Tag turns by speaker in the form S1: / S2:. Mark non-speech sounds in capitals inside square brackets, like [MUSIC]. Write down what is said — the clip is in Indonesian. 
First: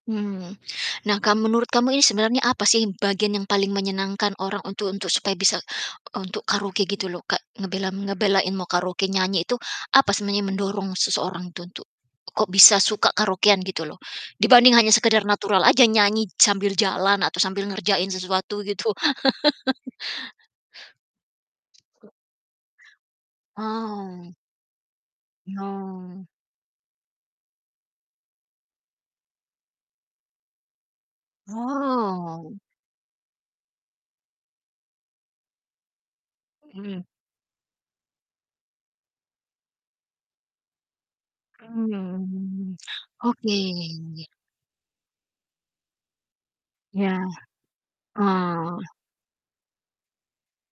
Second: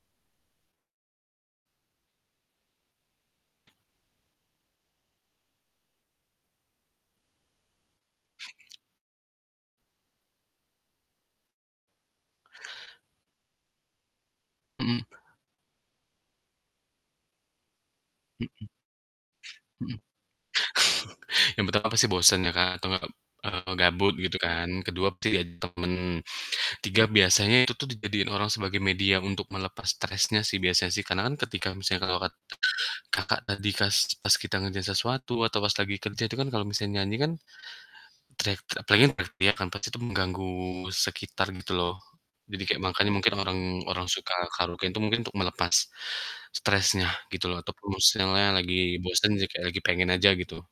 S1: Mmm. Nah, kalau menurut kamu ini sebenarnya apa sih bagian yang paling menyenangkan orang untuk untuk supaya bisa untuk karaoke gitu loh Kak, ngebela m ngebelain mau karaoke nyanyi itu, apa sebenarnya yang mendorong seseorang itu untuk kok bisa suka karaokean gitu loh, dibanding hanya
S2: Mhm.
S1: sekedar natural aja nyanyi sambil jalan atau sambil ngerjain sesuatu
S2: Mhm.
S1: gitu? [CHUCKLES]
S2: Mhm. [CHUCKLES] Yang pertama pasti bosen ya Kak, atau nggak, eee, gabut
S1: Oh.
S2: gitu kan. Kedua bisa jadi teman.
S1: Oh.
S2: Tiga, biasanya itu tuh dijadiin orang sebagai media untuk melepas stresnya sih biasanya sih, karena kan ketika misalnya Kakak kat
S1: Wow.
S2: Kakak tadi kas pas kita ngerjain sesuatu atau pas lagi kerja itu kan kalau misalnya
S1: Mmm.
S2: nyanyi kan teriak ter apalagi teriak-teriak kan, pasti itu mengganggu sekitar gitu loh, jadi
S1: Mmm
S2: kayak makanya mungkin
S1: oke.
S2: orang orang suka karaokean tuh mungkin untuk melepas stresnya
S1: Ya,
S2: gitu loh ataupun misalnya lagi
S1: oh.
S2: bosen, jadi kayak lagi pengen aja gitu.